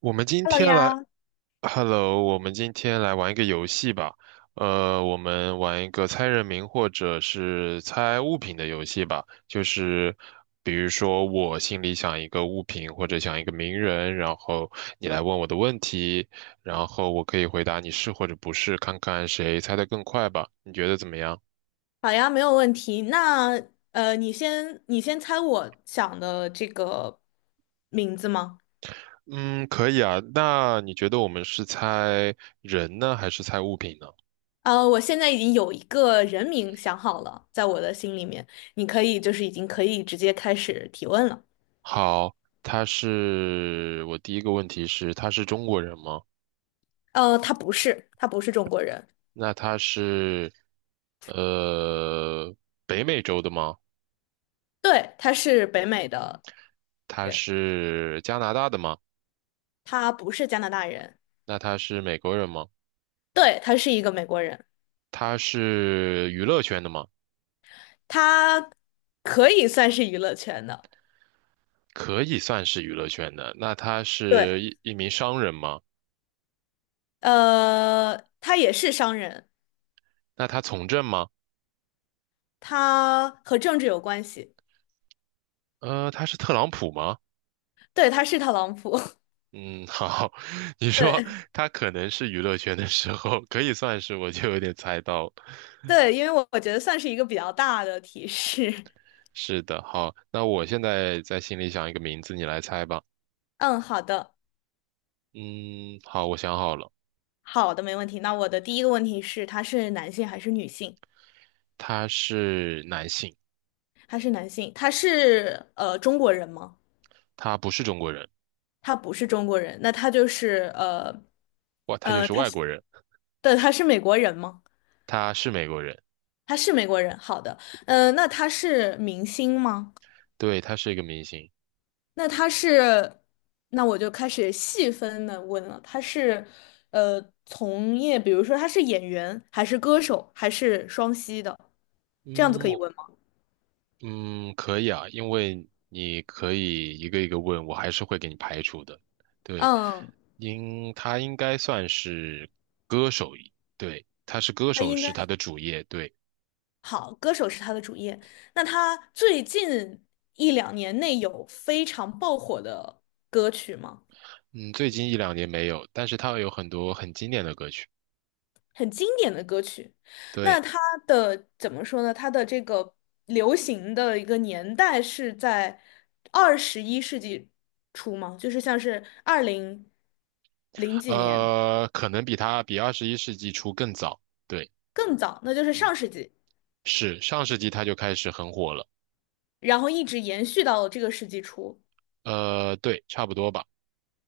我们今 Hello 天来呀，，Hello，我们今天来玩一个游戏吧。我们玩一个猜人名或者是猜物品的游戏吧。就是比如说，我心里想一个物品或者想一个名人，然后你来问我的问题，然后我可以回答你是或者不是，看看谁猜的更快吧。你觉得怎么样？好呀，没有问题。那你先猜我想的这个名字吗？嗯，可以啊。那你觉得我们是猜人呢，还是猜物品呢？我现在已经有一个人名想好了，在我的心里面，你可以就是已经可以直接开始提问了。好，我第一个问题是，他是中国人吗？他不是，他不是中国人，那他是，呃，北美洲的吗？对，他是北美的他人，是加拿大的吗？他不是加拿大人，那他是美国人吗？对，他是一个美国人，他是娱乐圈的吗？他可以算是娱乐圈的，可以算是娱乐圈的。那他是对，一名商人吗？他也是商人。那他从政吗？他和政治有关系，他是特朗普吗？对，他是特朗普，嗯，好，你 说对他可能是娱乐圈的时候，可以算是，我就有点猜到。对，因为我觉得算是一个比较大的提示。是的，好，那我现在在心里想一个名字，你来猜吧。嗯，好的，嗯，好，我想好了，好的，没问题。那我的第一个问题是，他是男性还是女性？他是男性，他是男性，他是中国人吗？他不是中国人，他不是中国人，那他就是哇，他就是他外是国人，对，他是美国人吗？他是美国人，他是美国人，好的，那他是明星吗？对，他是一个明星。那他是，那我就开始细分的问了，他是，呃，从业，比如说他是演员，还是歌手，还是双栖的，这样子嗯，可以问吗？可以啊，因为你可以一个一个问，我还是会给你排除的。对，嗯，他应该算是歌手，对，他是歌他手应该是他的主业，对，好，歌手是他的主业。那他最近一两年内有非常爆火的歌曲吗？嗯，最近一两年没有，但是他有很多很经典的歌曲，很经典的歌曲。那对。它的怎么说呢？它的这个流行的一个年代是在21世纪初吗？就是像是200几年可能比21世纪初更早。对，更早，那就是嗯，上世纪，是上世纪他就开始很火了。然后一直延续到这个世纪初。对，差不多吧。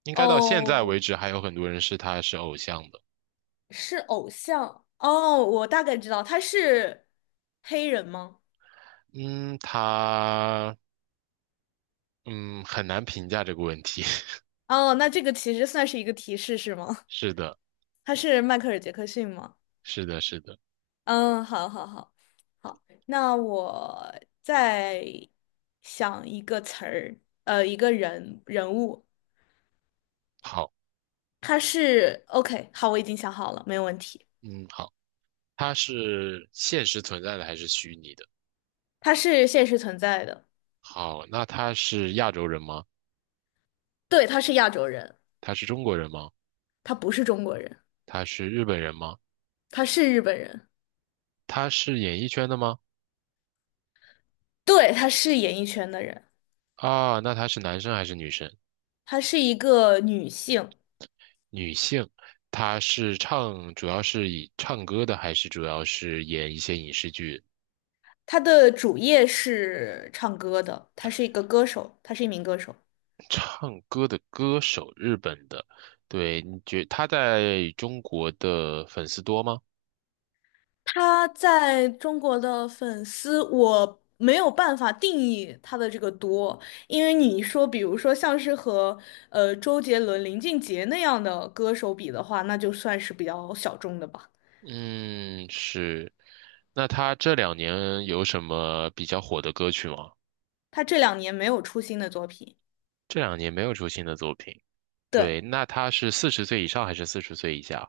应该到现在为哦，止，还有很多人是他是偶像的。是偶像。哦，我大概知道，他是黑人吗？嗯，他嗯很难评价这个问题。哦，那这个其实算是一个提示，是吗？是的，他是迈克尔·杰克逊吗？是的，是的。嗯，好，那我再想一个词儿，一个人物，好，他是 OK，好，我已经想好了，没有问题，嗯，好，他是现实存在的还是虚拟的？他是现实存在的，好，那他是亚洲人吗？对，他是亚洲人，他是中国人吗？他不是中国人，他是日本人吗？他是日本人，他是演艺圈的吗？对，他是演艺圈的人，啊，那他是男生还是女生？他是一个女性，女性，她是唱，主要是以唱歌的，还是主要是演一些影视剧？他的主业是唱歌的，他是一个歌手，他是一名歌手。唱歌的歌手，日本的，对，你觉她在中国的粉丝多吗？他在中国的粉丝，我没有办法定义他的这个多，因为你说，比如说像是和周杰伦、林俊杰那样的歌手比的话，那就算是比较小众的吧。嗯，是。那她这两年有什么比较火的歌曲吗？他这两年没有出新的作品，这两年没有出新的作品。对，对，那她是四十岁以上还是四十岁以下？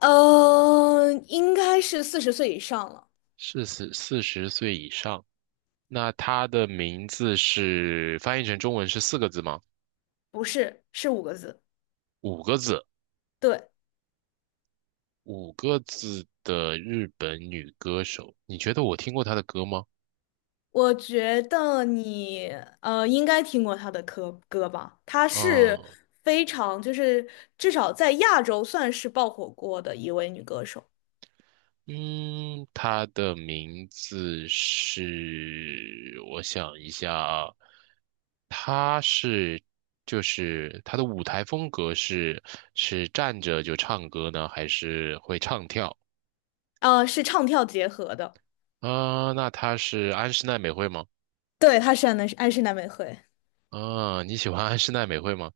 应该是40岁以上了，是四十岁以上。那她的名字是翻译成中文是四个字吗？不是，是5个字，五个字，对，五个字的日本女歌手，你觉得我听过她的歌吗？我觉得你应该听过她的歌吧，她是嗯非常就是至少在亚洲算是爆火过的一位女歌手，嗯，她的名字是，我想一下啊，她是就是她的舞台风格是站着就唱歌呢，还是会唱跳？是唱跳结合的，啊、那她是安室奈美惠吗？对，她是安室奈美惠，啊、你喜欢安室奈美惠吗？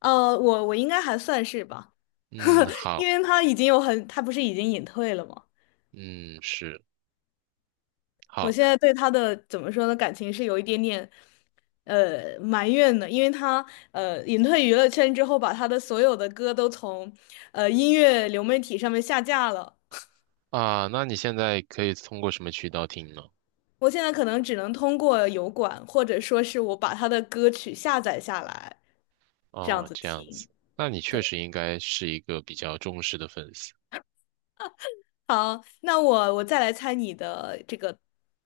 我应该还算是吧，嗯，好，因为她已经有很，她不是已经隐退了吗？嗯，是。我好。现在对他的怎么说呢，感情是有一点点，埋怨的，因为他隐退娱乐圈之后，把他的所有的歌都从音乐流媒体上面下架了。啊，那你现在可以通过什么渠道听呢？我现在可能只能通过油管，或者说是我把他的歌曲下载下来，这样哦，子这样子，听。那你确对，实应该是一个比较忠实的粉丝。好，那我再来猜你的这个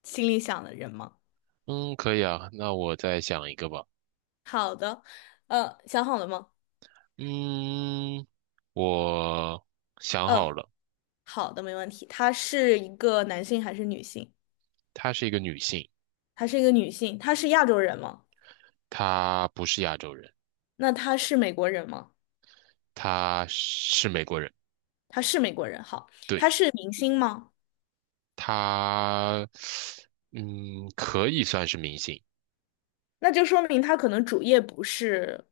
心里想的人吗？嗯，可以啊，那我再想一个吧。好的，想好了吗？嗯，我想好嗯，了，好的，没问题。他是一个男性还是女性？她是一个女性，她是一个女性，她是亚洲人吗？她不是亚洲人，那她是美国人吗？她是美国人。她是美国人，好，对，她是明星吗？她，可以算是明星。那就说明她可能主业不是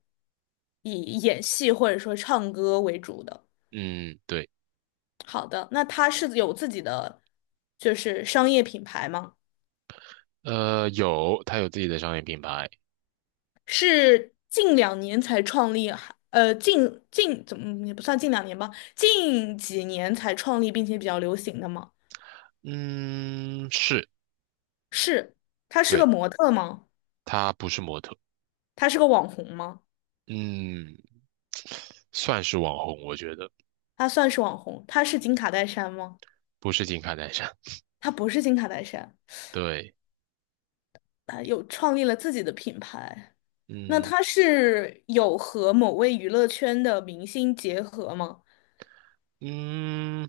以演戏或者说唱歌为主的。嗯，对，好的，那她是有自己的就是商业品牌吗？有，她有自己的商业品牌。是近两年才创立，还呃，近近怎么嗯也不算近两年吧，近几年才创立并且比较流行的吗？嗯，是，是，她是个对，模特吗？她不是模特。她是个网红吗？嗯，算是网红，我觉得他算是网红，他是金卡戴珊吗？不是金卡戴珊。他不是金卡戴珊，对，他有创立了自己的品牌。那嗯他是有和某位娱乐圈的明星结合吗？嗯，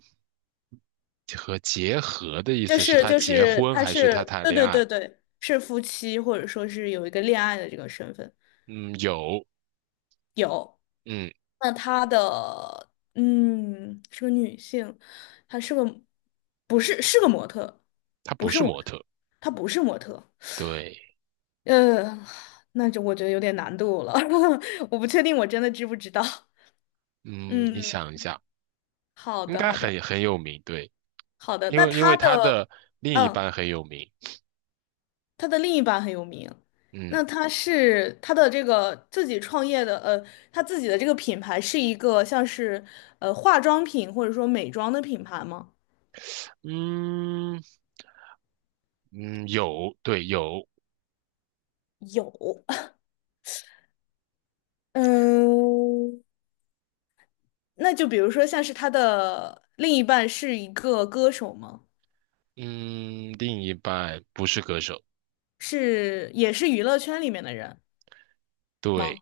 和结合的意就思是是他就结是，婚他还是他是谈对恋对爱？对对，是夫妻或者说是有一个恋爱的这个身份。嗯，有，有，嗯，那他的是个女性，她是个不是是个模特，他不不是是模模特，特。她不是模特。对，呃，那就我觉得有点难度了，我不确定我真的知不知道。嗯，你嗯，想一下，好应的，该好的，很有名。对，好的。因那为因他为他的，的另一嗯，半很有名。他的另一半很有名，嗯那他是他的这个自己创业的，他自己的这个品牌是一个像是化妆品或者说美妆的品牌吗？嗯嗯，有，对，有，有，嗯，那就比如说像是他的另一半是一个歌手吗？嗯，另一半不是歌手。是，也是娱乐圈里面的人对，吗？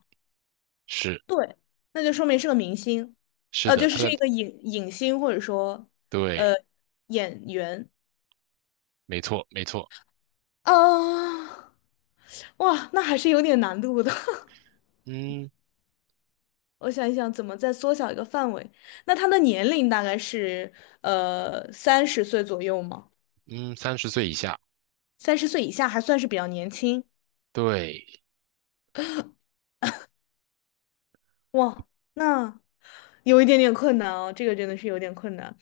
是对，那就说明是个明星，是的，就是是一个影星或者说呃对。演员没错，没错，啊，哇，那还是有点难度的。嗯我想一想，怎么再缩小一个范围？那他的年龄大概是三十岁左右吗？嗯，30岁以下，三十岁以下还算是比较年轻。对，哇，那有一点点困难哦，这个真的是有点困难。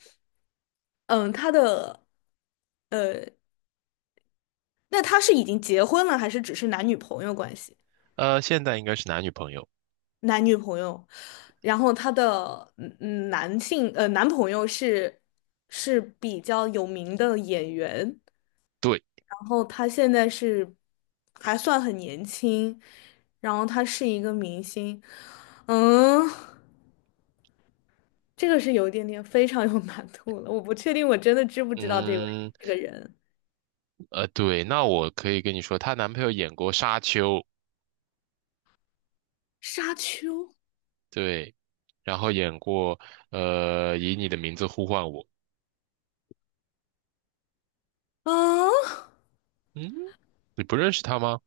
嗯，他的呃，那他是已经结婚了，还是只是男女朋友关系？现在应该是男女朋友，男女朋友，然后她的男朋友是是比较有名的演员，对，然后她现在是还算很年轻，然后她是一个明星，嗯，这个是有一点点非常有难度了，我不确定我真的知不知道这位嗯，这个人，对，那我可以跟你说，她男朋友演过《沙丘》，沙丘，对，然后演过《以你的名字呼唤我》，嗯，嗯，你不认识他吗？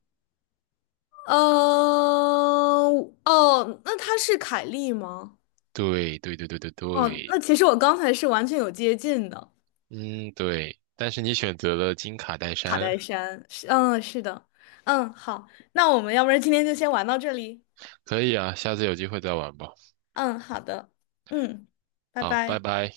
呃，哦，那她是凯莉吗？对，对，对，对，对，哦，对，那其实我刚才是完全有接近的，嗯，对，但是你选择了金卡戴卡珊，戴珊是，嗯，是的，嗯，好，那我们要不然今天就先玩到这里，可以啊，下次有机会再玩吧，嗯，好的，嗯，拜好，拜拜。拜。